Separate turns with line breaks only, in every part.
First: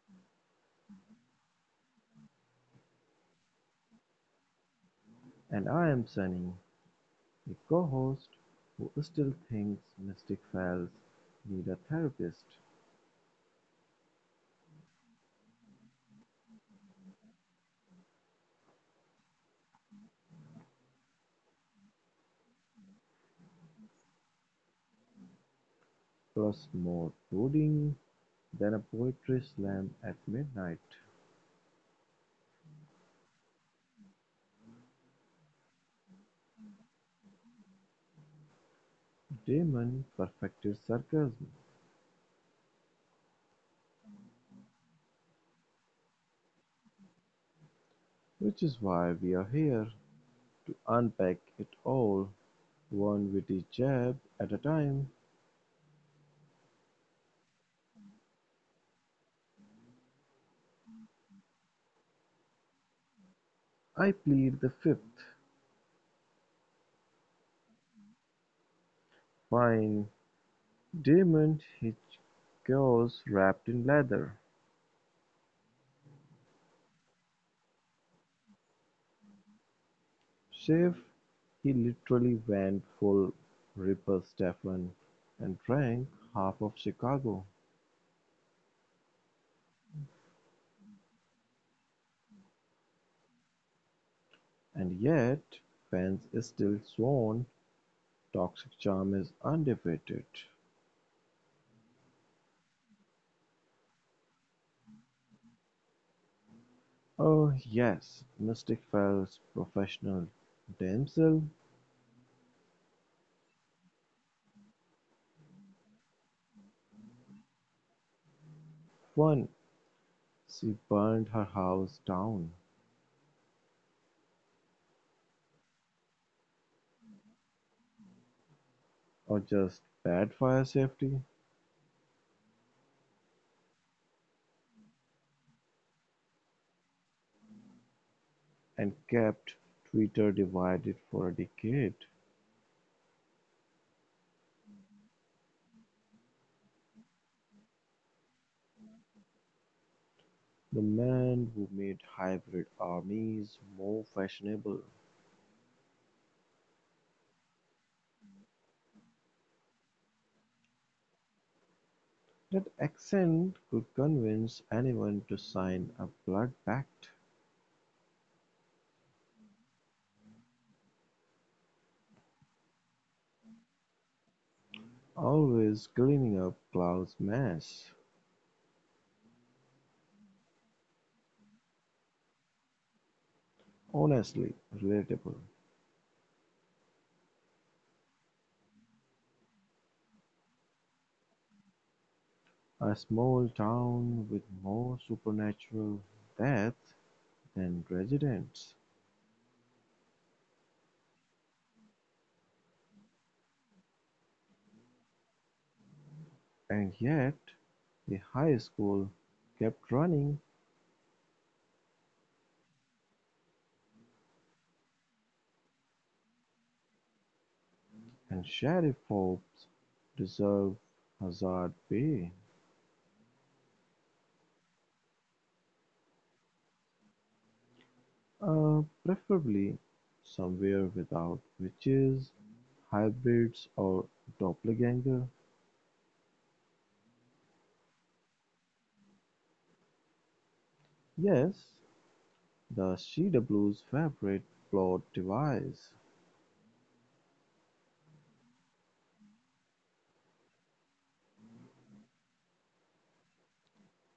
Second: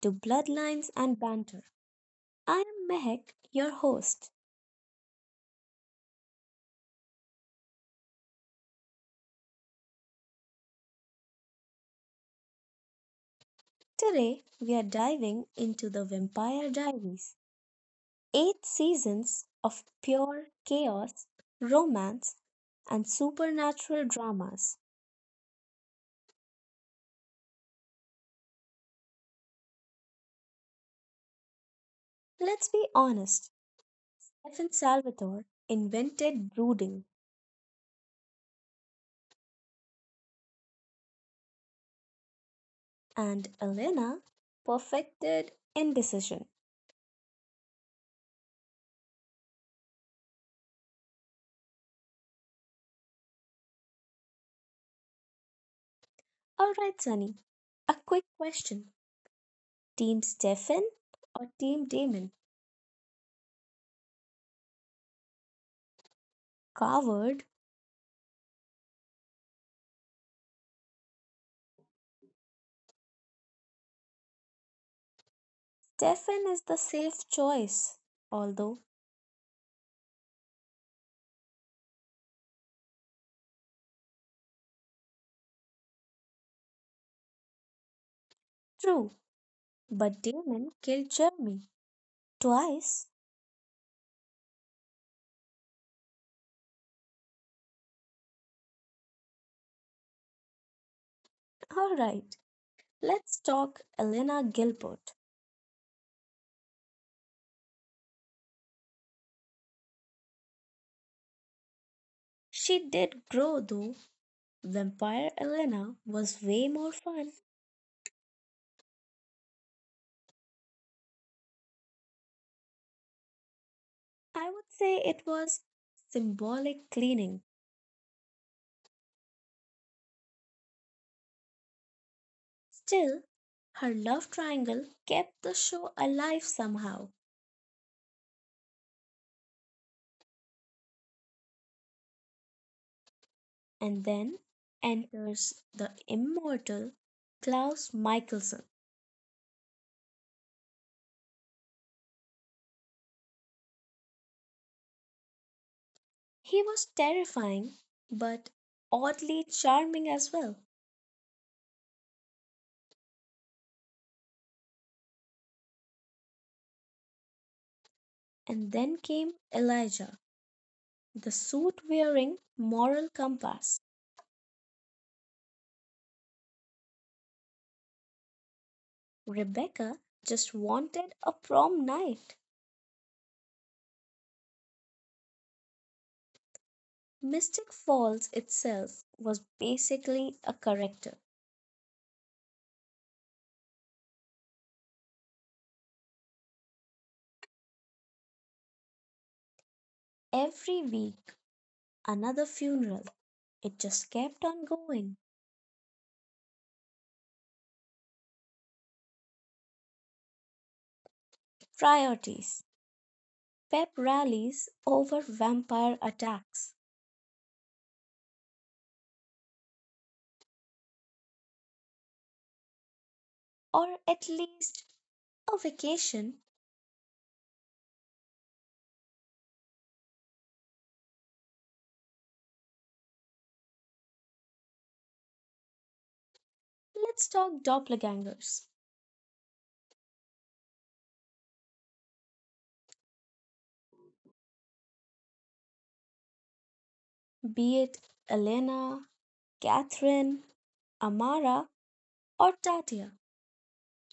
to Bloodlines and Banter. I am Mehek, your host.
And I am Sunny, a co-host, who still thinks Mystic Files need a therapist,
Today we are diving into the Vampire Diaries, 8 seasons of pure chaos, romance, and supernatural dramas.
plus more brooding than a poetry slam at midnight.
Let's be honest, Stefan Salvatore invented brooding,
Damon perfected sarcasm,
and Elena perfected indecision.
which is why we are here to unpack it all, one witty jab at a time.
Alright, Sunny, a quick question. Team Stefan or Team Damon?
I plead the fifth.
Coward.
Fine. Damon Hitchcock wrapped in leather.
Stefan is the safe choice, although
Chef, he literally went full Ripper Stephen and drank half of Chicago,
true. But Damon killed Jeremy twice.
and yet fans still sworn Toxic Charm is undefeated.
Alright, let's talk Elena Gilbert.
Oh yes, Mystic Fell's professional damsel
She did grow though. Vampire Elena was way more fun.
won, she burned her house down,
I would say it was symbolic cleaning.
or just bad fire safety,
Still, her love triangle kept the show alive somehow.
and kept Twitter divided for a decade.
And then enters the immortal Klaus Michelson.
The man who made hybrid armies more fashionable,
He was terrifying, but oddly charming as well.
that accent could convince anyone to sign a blood pact.
And then came Elijah, the suit wearing moral compass.
Always cleaning up Klaus' mess.
Rebecca just wanted a prom night.
Honestly relatable.
Mystic Falls itself was basically a character.
A small town with more supernatural death than residents.
Every week, another funeral. It just kept on going.
And yet, the high school kept running
Priorities pep rallies over vampire attacks,
and Sheriff Forbes deserved Hazard Pay.
or at least a vacation.
Preferably somewhere without witches, hybrids, or doppelganger.
Let's talk doppelgangers,
Yes, the CW's favorite plot device,
be it Elena, Catherine, Amara, or Tatia.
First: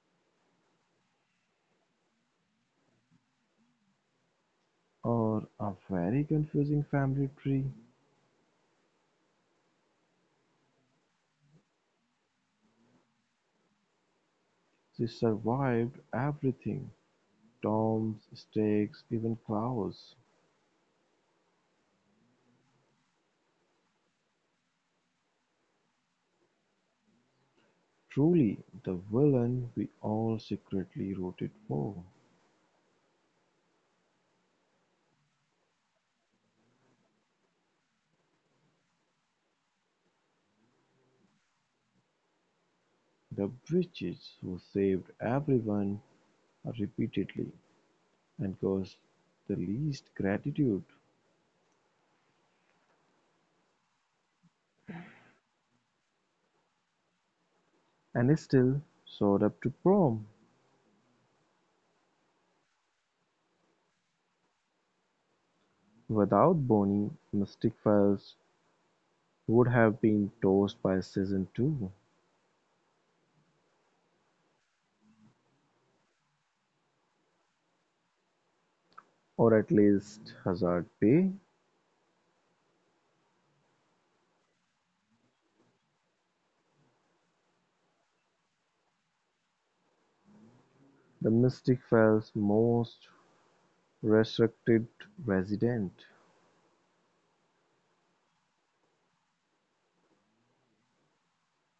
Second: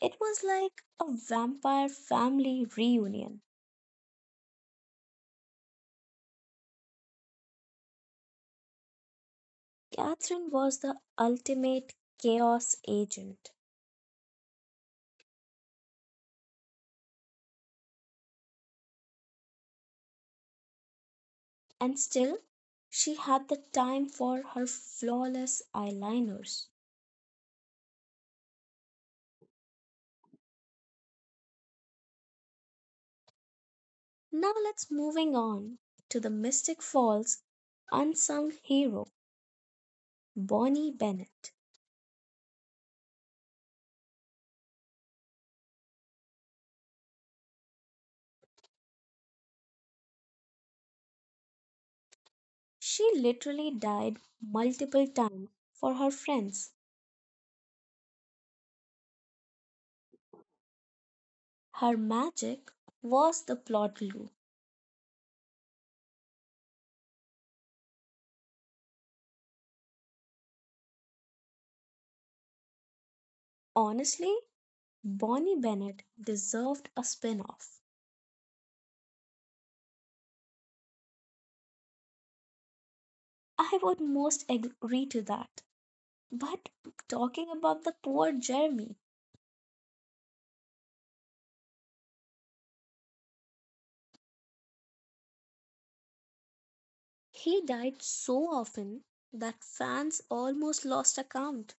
It was like a vampire family reunion.
or a very confusing family tree.
Catherine was the ultimate chaos agent,
She survived everything Tom's stakes, even Klaus.
and still, she had the time for her flawless eyeliners.
Truly, the villain we all secretly rooted for.
Now, let's moving on to the Mystic Falls unsung hero, Bonnie Bennett.
The witches who saved everyone repeatedly, and caused the least gratitude.
She literally died multiple times for her friends.
And is still soared up to prom.
Her magic was the plot glue.
Without Bonnie, Mystic Files would have been tossed by season two,
Honestly, Bonnie Bennett deserved a spin off.
or at least Hazard Bay,
I would most agree to that. But talking about the poor Jeremy,
the Mystic Files' most restricted resident.
he died so often that fans almost lost account.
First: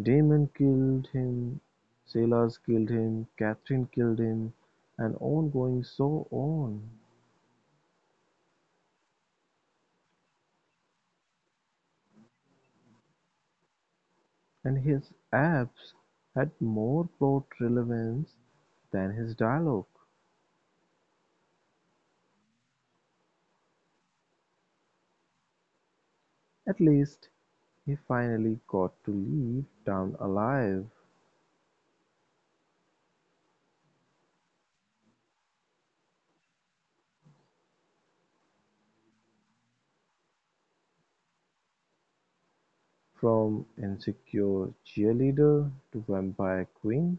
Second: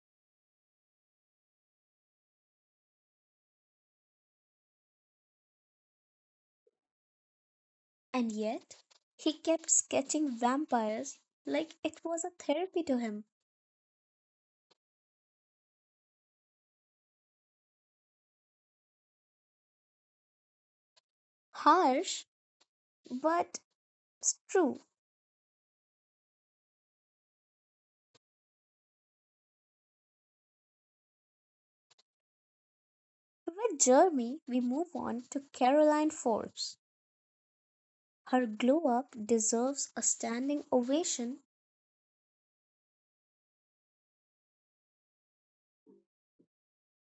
Damon killed him, Sailors killed him, Catherine killed him, and on going so on.
And yet, he kept sketching vampires like it was a therapy to him.
And his abs had more plot relevance than his dialogue.
Harsh, but it's true.
At least he finally got to leave town alive,
With Jeremy, we move on to Caroline Forbes. Her glow up deserves a standing ovation.
from insecure cheerleader to vampire queen,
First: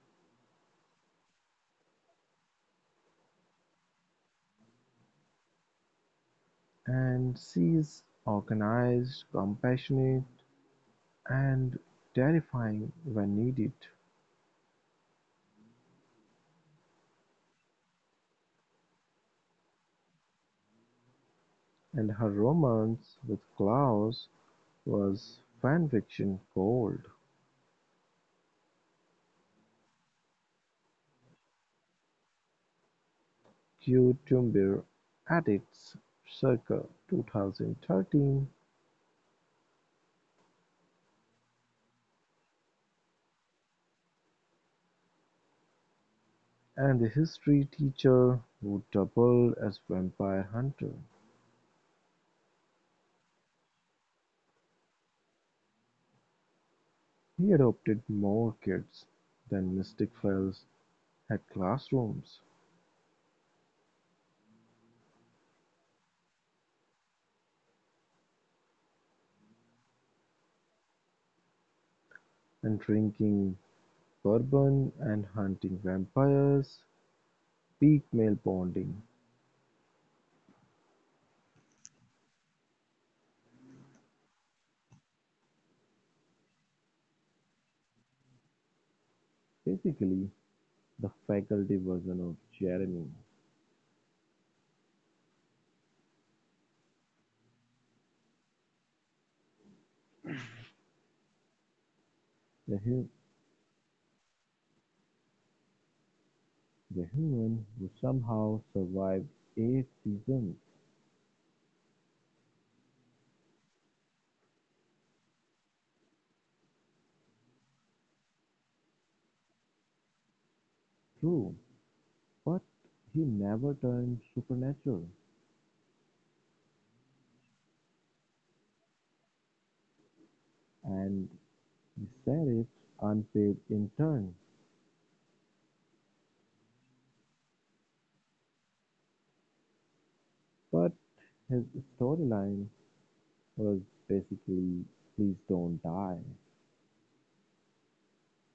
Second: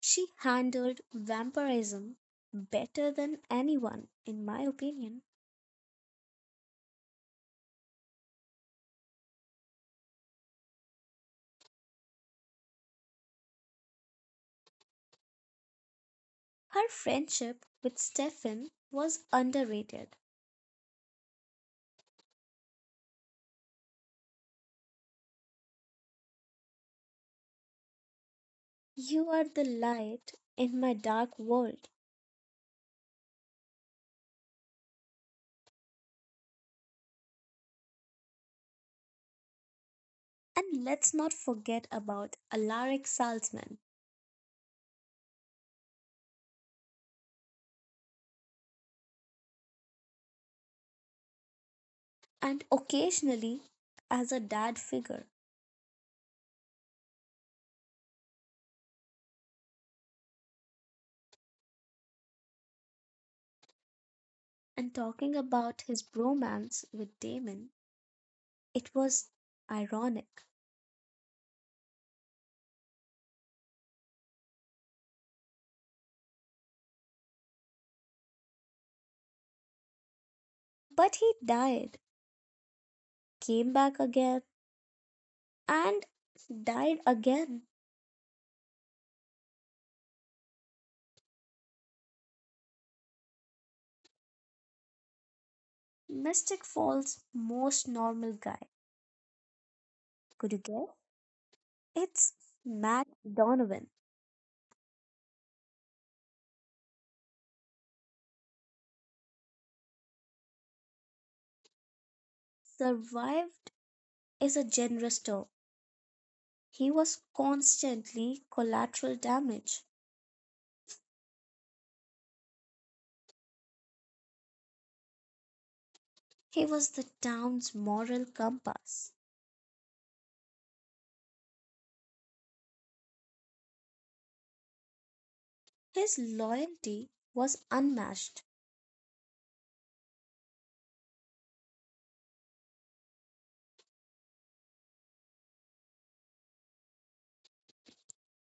She handled vampirism better than anyone, in my opinion.
and she's organized, compassionate, and terrifying when needed.
Her friendship with Stefan was underrated.
And her romance with Klaus was fanfiction gold.
You are the light in my dark world.
Cucumber Addicts Circa 2013,
And let's not forget about Alaric Salzman,
and the history teacher who doubled as vampire hunter,
and occasionally as a dad figure,
he adopted more kids than Mystic Falls had classrooms,
and talking about his bromance with Damon, it was ironic.
and drinking bourbon and hunting vampires peaked male bonding,
But he died, came back again, and died again.
basically the faculty version of Jeremy,
Mystic Falls' most normal guy. Could you guess? It's
the hum
Matt Donovan.
the human who somehow survived eight seasons
Survived is a generous term. He was constantly collateral damage.
through. But he never turned supernatural,
He was the town's moral compass.
and the Sheriffs unpaved in turn,
His loyalty was unmatched.
but his storyline was basically please don't die.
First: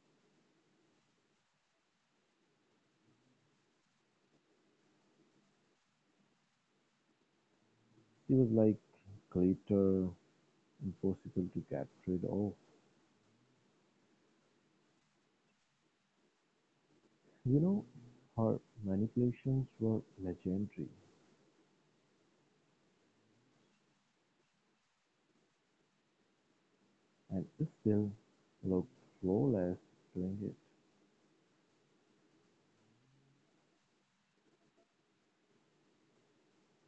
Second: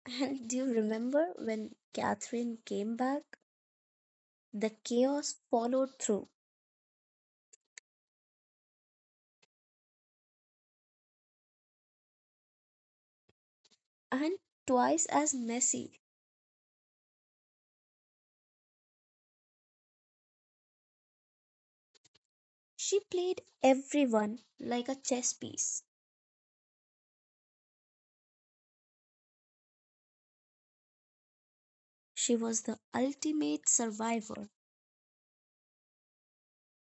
And do you remember when Catherine came back? The chaos followed through,
He was like glitter, impossible to get rid of.
and twice as messy.
You know, her manipulations were legendary
She played everyone like a chess piece.
and still looked flawless doing it.
She was the ultimate survivor.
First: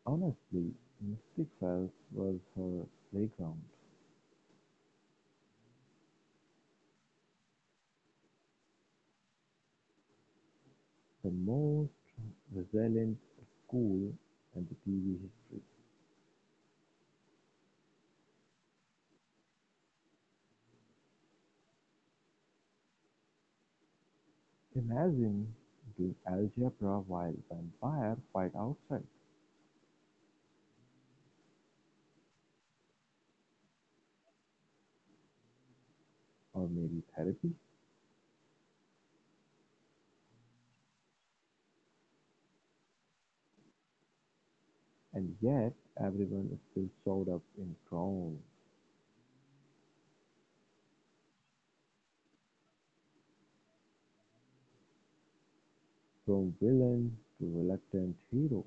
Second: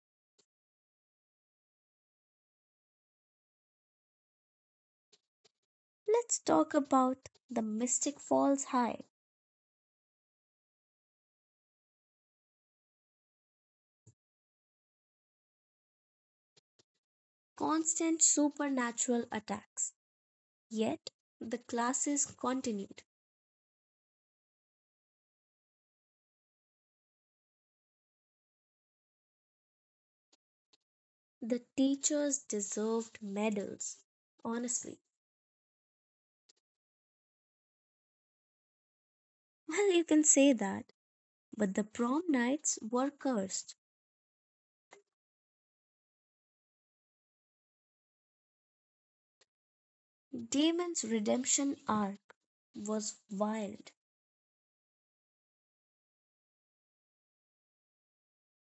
Honestly, Mystic Falls was her playground.
Let's talk about the Mystic Falls High.
The most resilient school in the TV history.
Constant supernatural attacks. Yet, the classes continued.
Imagine doing algebra while vampires fight outside,
The teachers deserved medals, honestly.
or maybe therapy,
Well, you can say that, but the prom nights were cursed.
and yet everyone still showed up in drones,
Damon's redemption arc was wild.
from villain to reluctant hero,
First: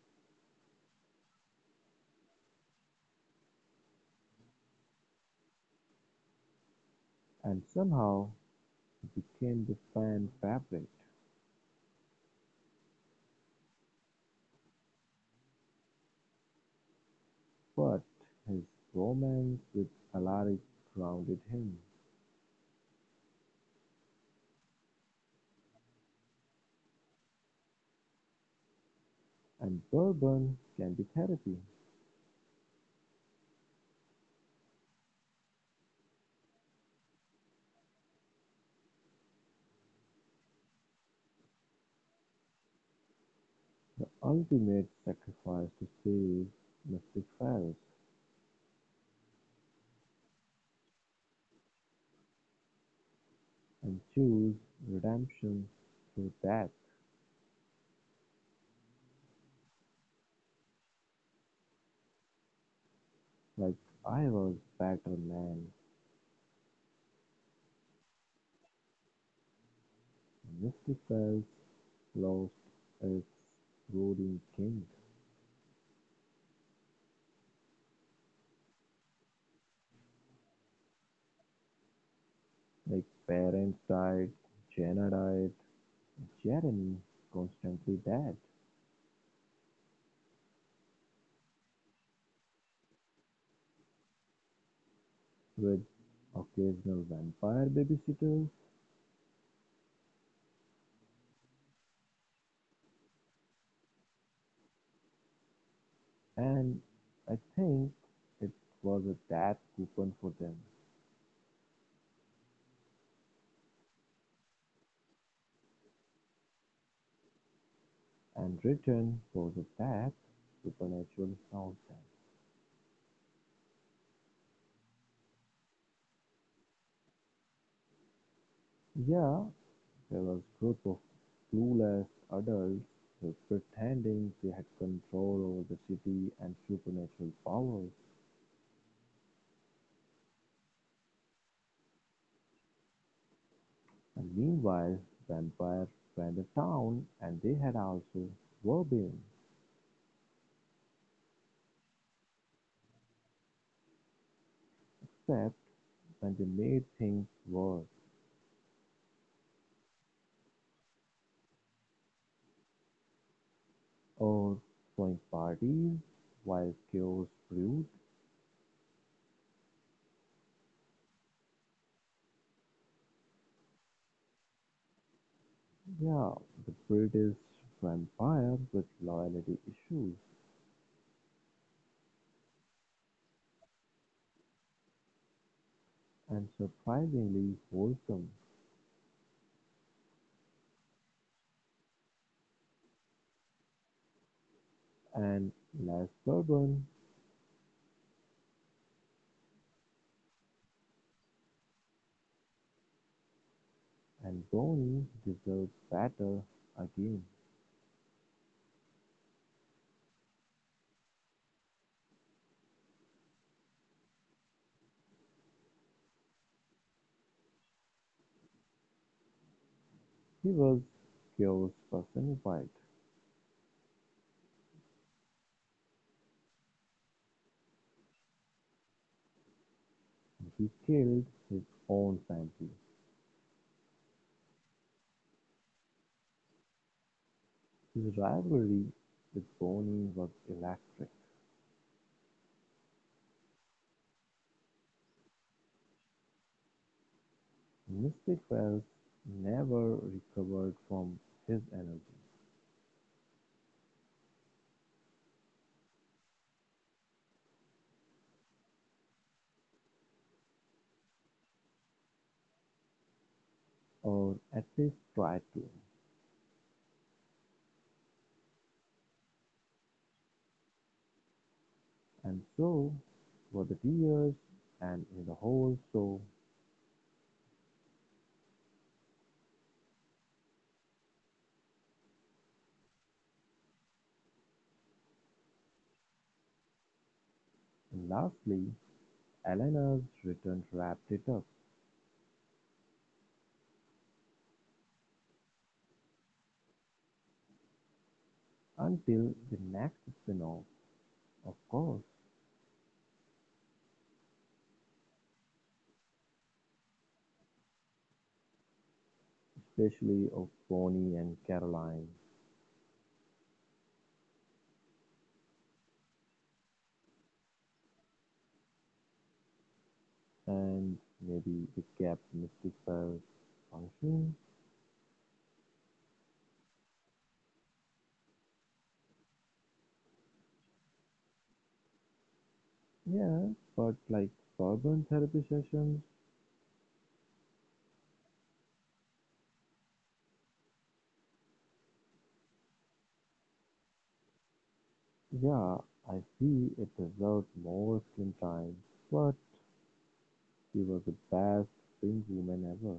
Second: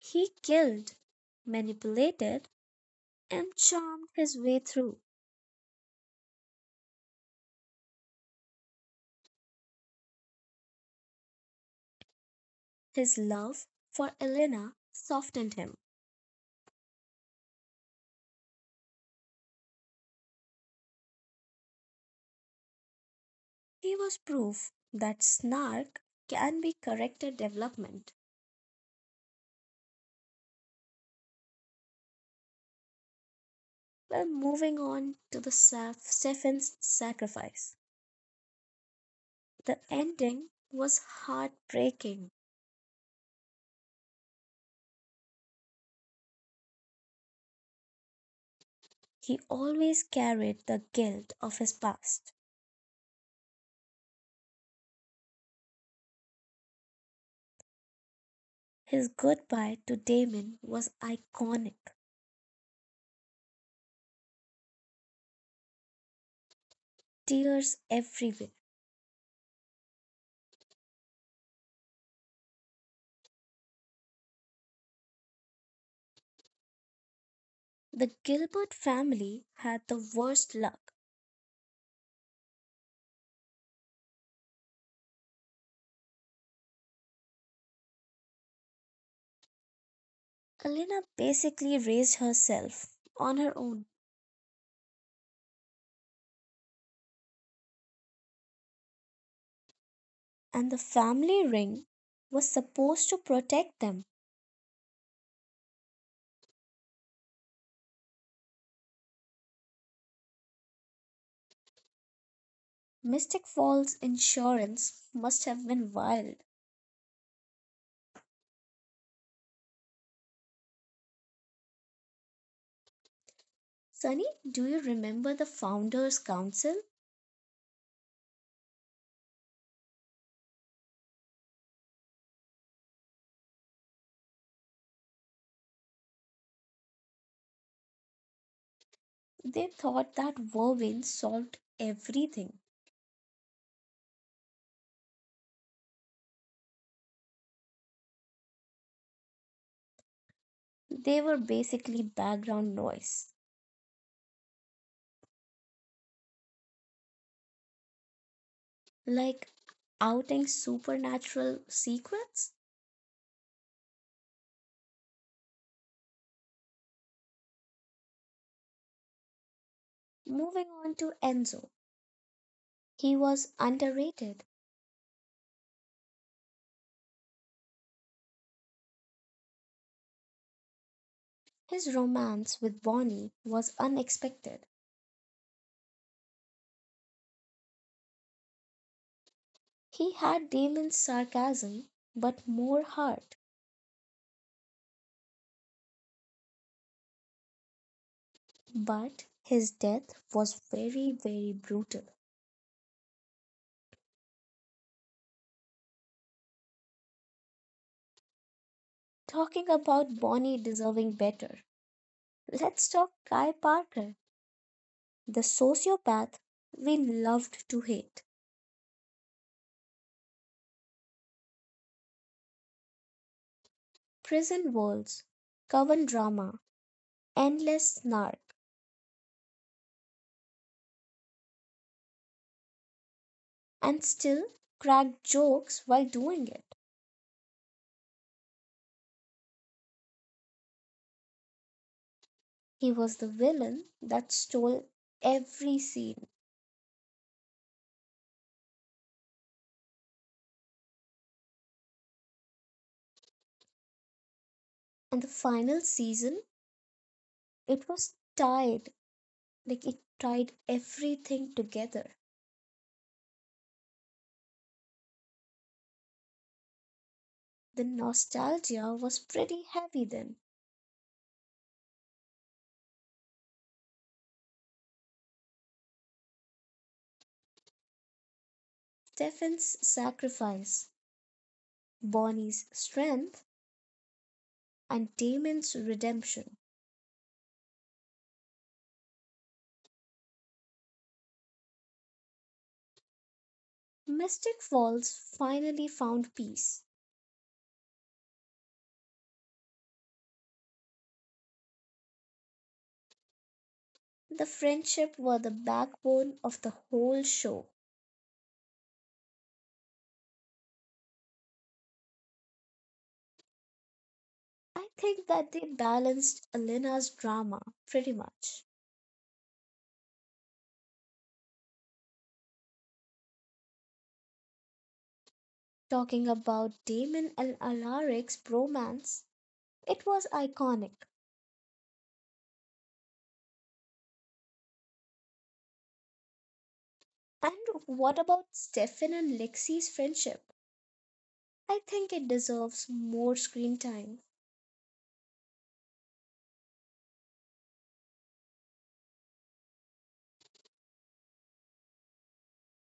He killed, manipulated, and charmed his way through.
and somehow he became the fan favorite.
His love for Elena softened him.
But his romance with Alaric grounded him,
He was proof that snark can be corrected development.
and bourbon can be therapy.
Well, moving on to the Stephen's sacrifice. The ending was heartbreaking.
The ultimate sacrifice to save must be felt,
He always carried the guilt of his past.
and choose redemption through death,
His goodbye to Damon was iconic,
like I was better man. Betterman
tears everywhere.
mystifies lost its ruling king.
The Gilbert family had the worst luck.
Like parents died, Jenna died, Jeremy constantly dead,
Elena basically raised herself on her own,
with occasional vampire babysitters,
and the family ring was supposed to protect them.
and I think it was a death coupon for them,
Mystic Falls insurance must have been wild.
and written for the Tap Supernatural soundtrack.
Sunny, do you remember the founders' council?
Yeah, there was a group of clueless adults who pretending they had control over the city and supernatural powers.
They thought that vervain solved everything.
And meanwhile, vampires ran the town and they had also were being
They were basically background noise,
except when they made things worse
like outing supernatural secrets.
or throwing parties while chaos brewed.
Moving on to Enzo. He was underrated.
Yeah, the British vampire with loyalty issues
His romance with Bonnie was unexpected.
and surprisingly wholesome,
He had Damon's sarcasm, but more heart.
and less Lashburn
But his death was very, very brutal.
and Downey deserves better again.
Talking about Bonnie deserving better, let's talk Guy Parker, the sociopath we loved to hate.
He was chaos personified.
Prison walls, coven drama, endless snark,
He killed his own family.
and still crack jokes while doing it.
His rivalry with Bonnie was electric.
He was the villain that stole every scene.
Mystic Wells never recovered from his energy,
And the final season, it was tied. Like it tied everything together.
or at least tried to,
The nostalgia was pretty heavy then.
and so were the tears and in the whole show.
Stefan's sacrifice, Bonnie's strength, and Damon's redemption.
And lastly, Eleanor's return wrapped it up
Mystic Falls finally found peace.
until the next spin-off, of course,
The friendship were the backbone of the whole show.
especially of Bonnie and Caroline.
I think that they balanced Elena's drama pretty much.
And maybe it kept Mystic Bell functioning.
Talking about Damon and Alaric's bromance. It was iconic.
Yeah, but like Sorbonne therapy sessions,
And what about Stefan and Lexi's friendship? I think it deserves more screen time.
yeah, I see it deserved more screen time. But she was the best pink woman ever.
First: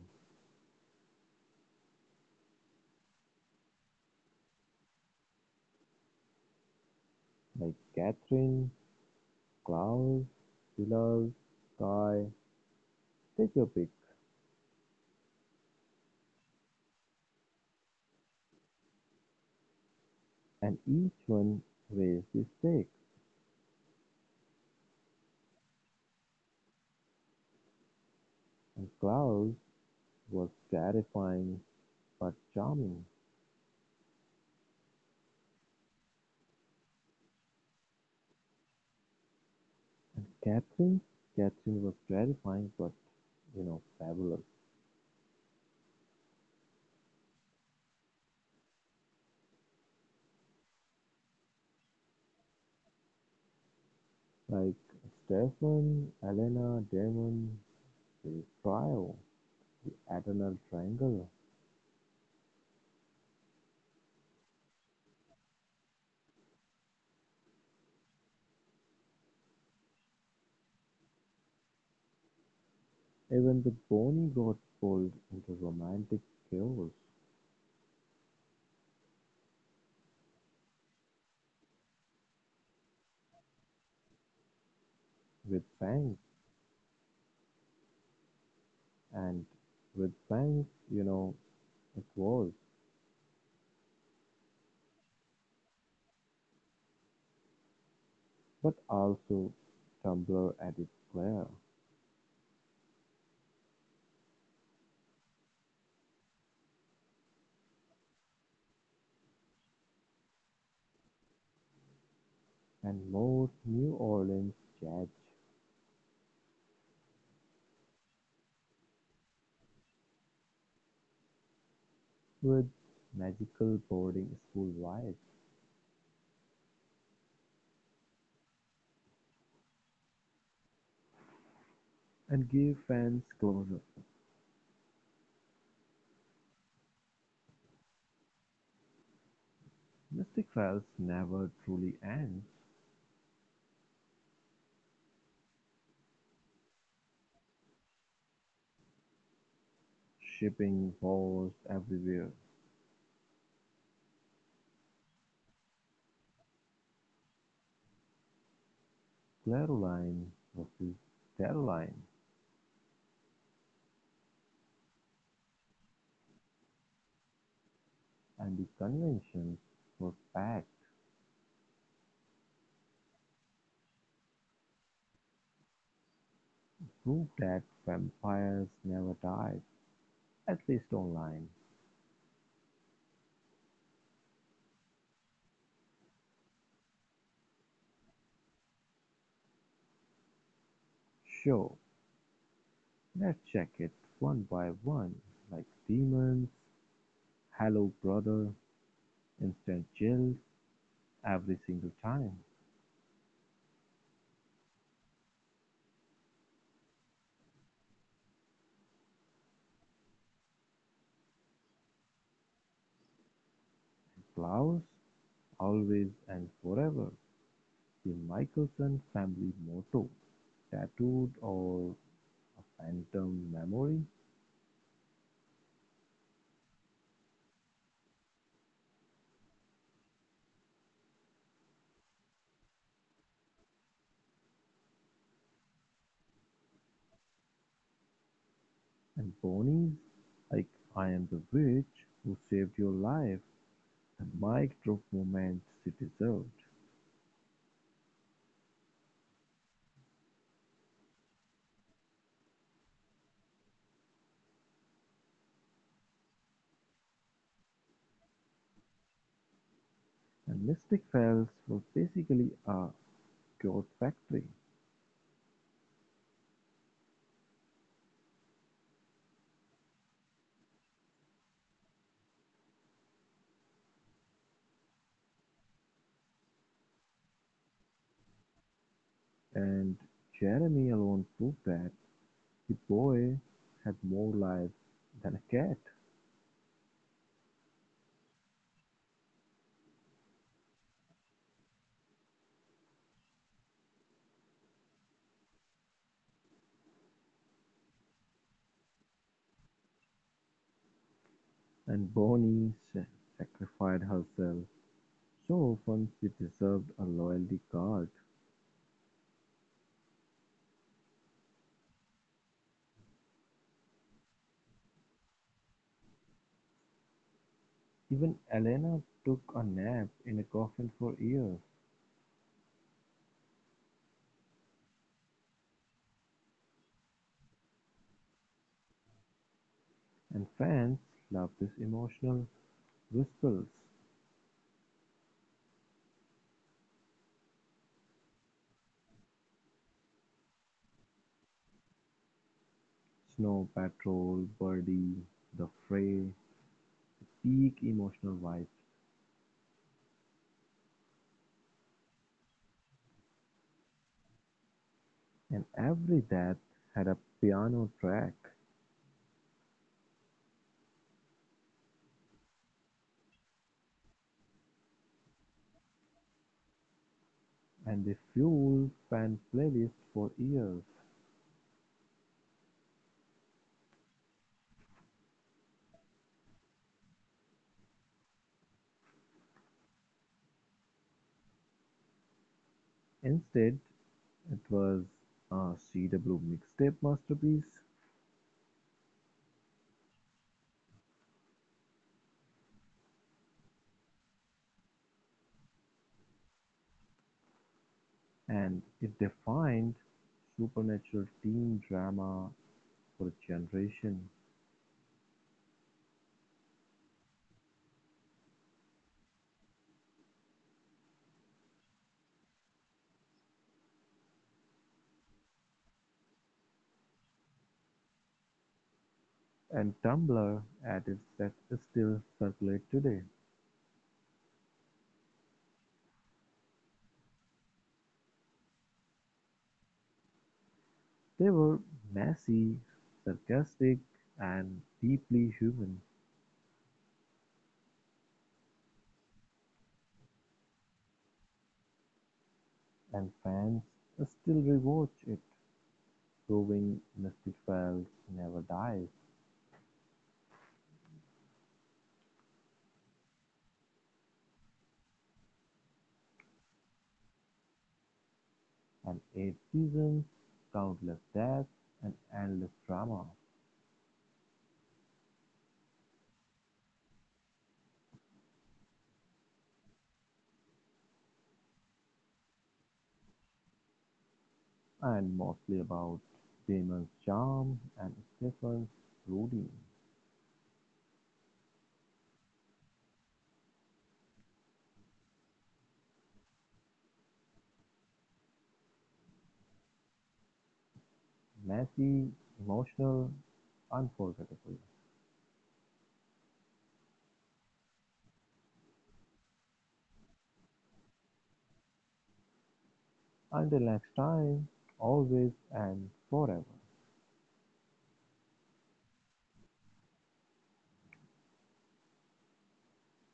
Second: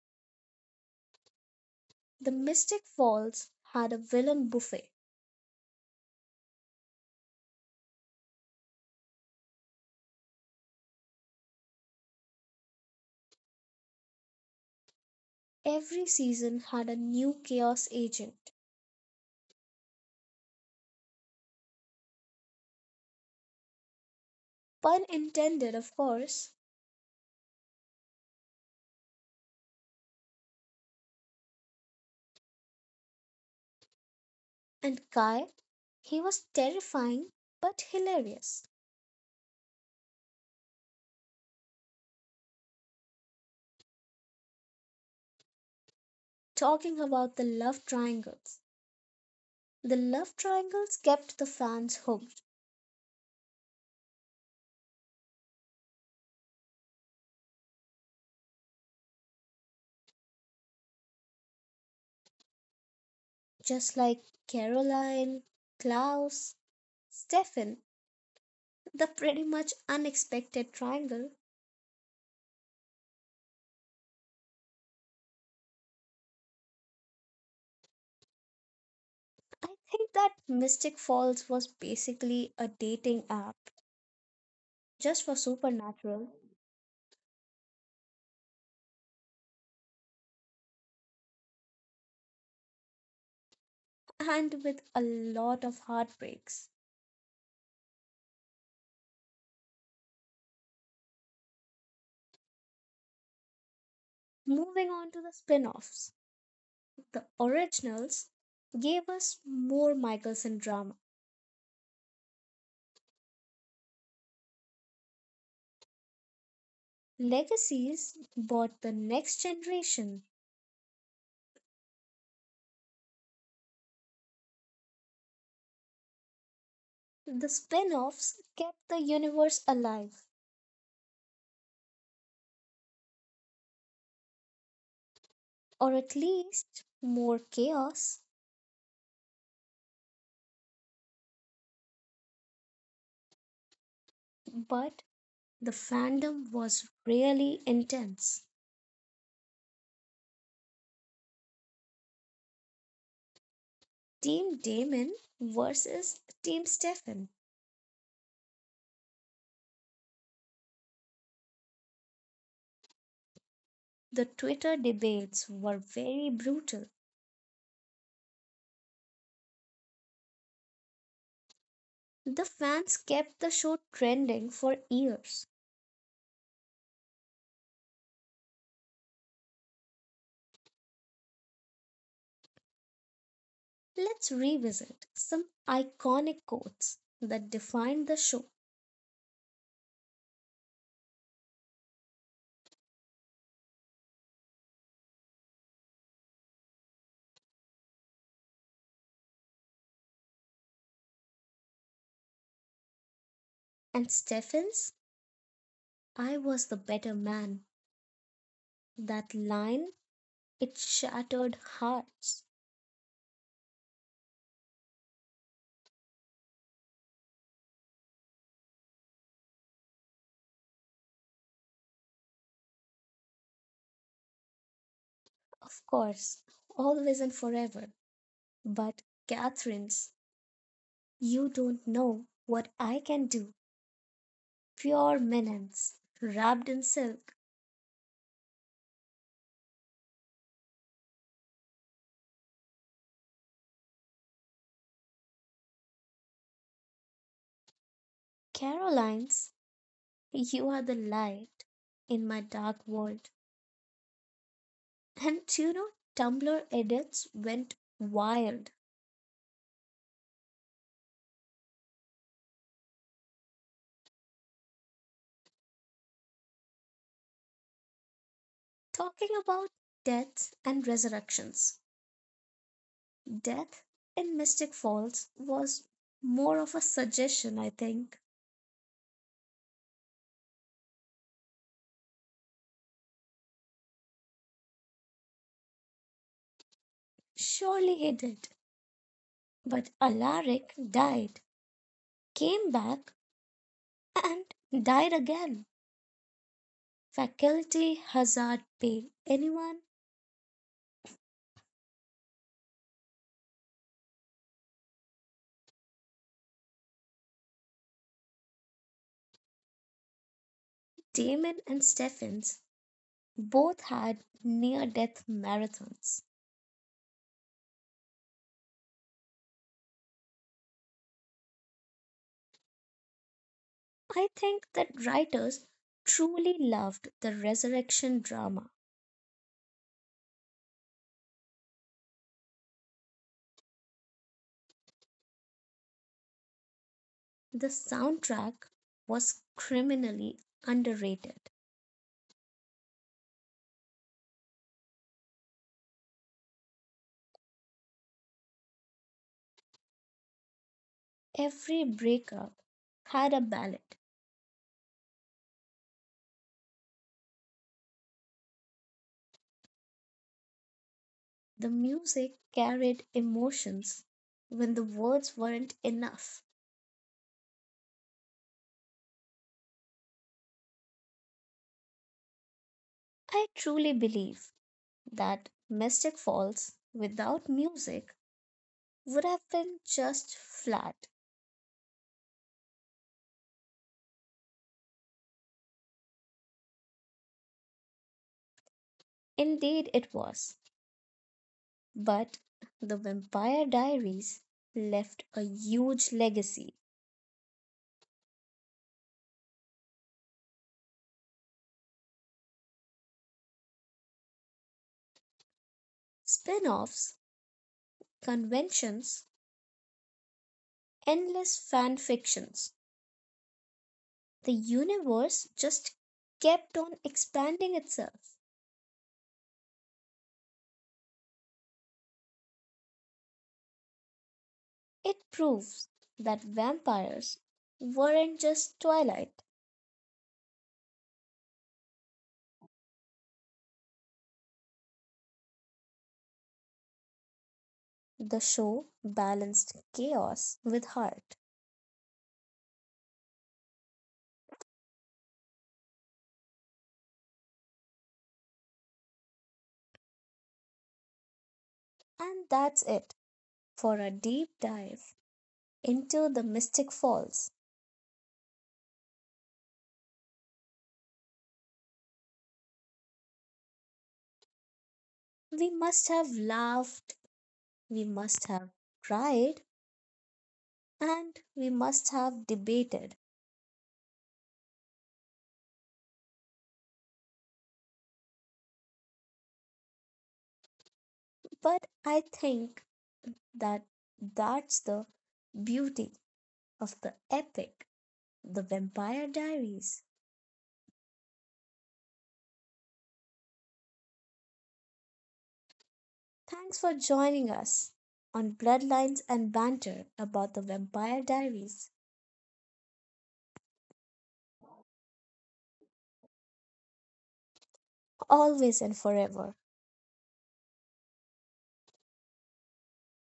The Mystic Falls had a villain buffet.
Like Catherine, Klaus, Silas, Guy, take your pick.
Every season had a new chaos agent.
And each one raised his stakes,
Pun intended, of course.
and Claus was terrifying but charming.
And Kai, he was terrifying but hilarious.
And Catherine, Catherine was terrifying but you know fabulous.
Talking about the love triangles. The love triangles kept the fans hooked.
Like Stefan, Elena, Damon, the trio, the eternal triangle.
Just like Caroline, Klaus, Stefan, the pretty much unexpected triangle.
Even the Bonnie got pulled into romantic chaos
I think that Mystic Falls was basically a dating app just for
with Fangs,
supernatural
and with Fangs, you know, it was,
and with a lot of heartbreaks.
but also Tumblr at its glare,
Moving on to the spin offs, the originals gave us more Michelson drama.
and more New Orleans jazz
Legacies bought the next generation.
with magical boarding school vibes
The spin offs kept the universe alive
and give fans closure.
or at least more chaos,
Mystic Files never truly ends.
but the fandom was really intense.
Shipping wars everywhere.
Team Damon versus Team Stefan.
Claroline versus Caroline
The Twitter debates were very brutal.
and the conventions were packed.
The fans kept the show trending for years.
Proved that vampires never died, at least online.
Let's revisit some iconic quotes that defined the show.
Sure, let's check it one by one, like demons, hello brother, instant chills, every single time,
And Stefan's, I was the better man. That line, it shattered hearts.
flowers, always and forever, the Michelson family motto, tattooed or a phantom memory,
Of course, always and forever. But, Catherines, you don't know what I can do. Pure Menace, wrapped in silk.
and ponies like I am the witch who saved your life, the mic drop moment she deserved.
Carolines, you are the light in my dark world. And do you know, Tumblr edits went wild,
And Mystic Fells was basically a goat factory,
talking about death and resurrections. Death in Mystic Falls was more of a suggestion, I think.
and Jeremy alone proved that the boy had more life than a cat.
Surely he did. But Alaric died, came back, and died again. Faculty, Hazard, Pale, anyone,
And Bonnie sacrificed herself so often she deserved a loyalty card.
Damon and Stephens both had near death marathons.
Even Elena took a nap in a coffin for years,
I think that writers truly loved the resurrection drama.
and fans loved these emotional whistles.
The soundtrack was criminally underrated.
Snow Patrol, Birdie, The Fray, peak emotional vibes,
Every breakup had a ballad.
and every death had a piano track,
The music carried emotions when the words weren't enough.
and they fueled fan playlists for years.
I truly believe that Mystic Falls without music would have been just flat.
Instead, it was a CW mixtape masterpiece.
Indeed, it was. But The Vampire Diaries left a huge legacy,
And it defined supernatural teen drama for a generation.
spin offs, conventions, endless fan fictions. The universe just kept on expanding itself.
And Tumblr at its that still circulate today.
It proves that vampires weren't just Twilight.
They were messy, sarcastic, and deeply human,
The show balanced chaos with heart.
and fans still rewatch it, proving Mystic Files never dies,
And that's it. For a deep dive into the Mystic Falls.
and eight seasons, countless deaths, and endless drama,
We must have laughed, we must have cried, and we must have debated.
and mostly about Damon's charm and Stephen's routine.
But I think that that's the beauty of the epic, The Vampire Diaries.
Messy, emotional, unforgettable.
Thanks for joining us on Bloodlines and Banter about the Vampire Diaries,
Until next time, always and forever.
always and forever.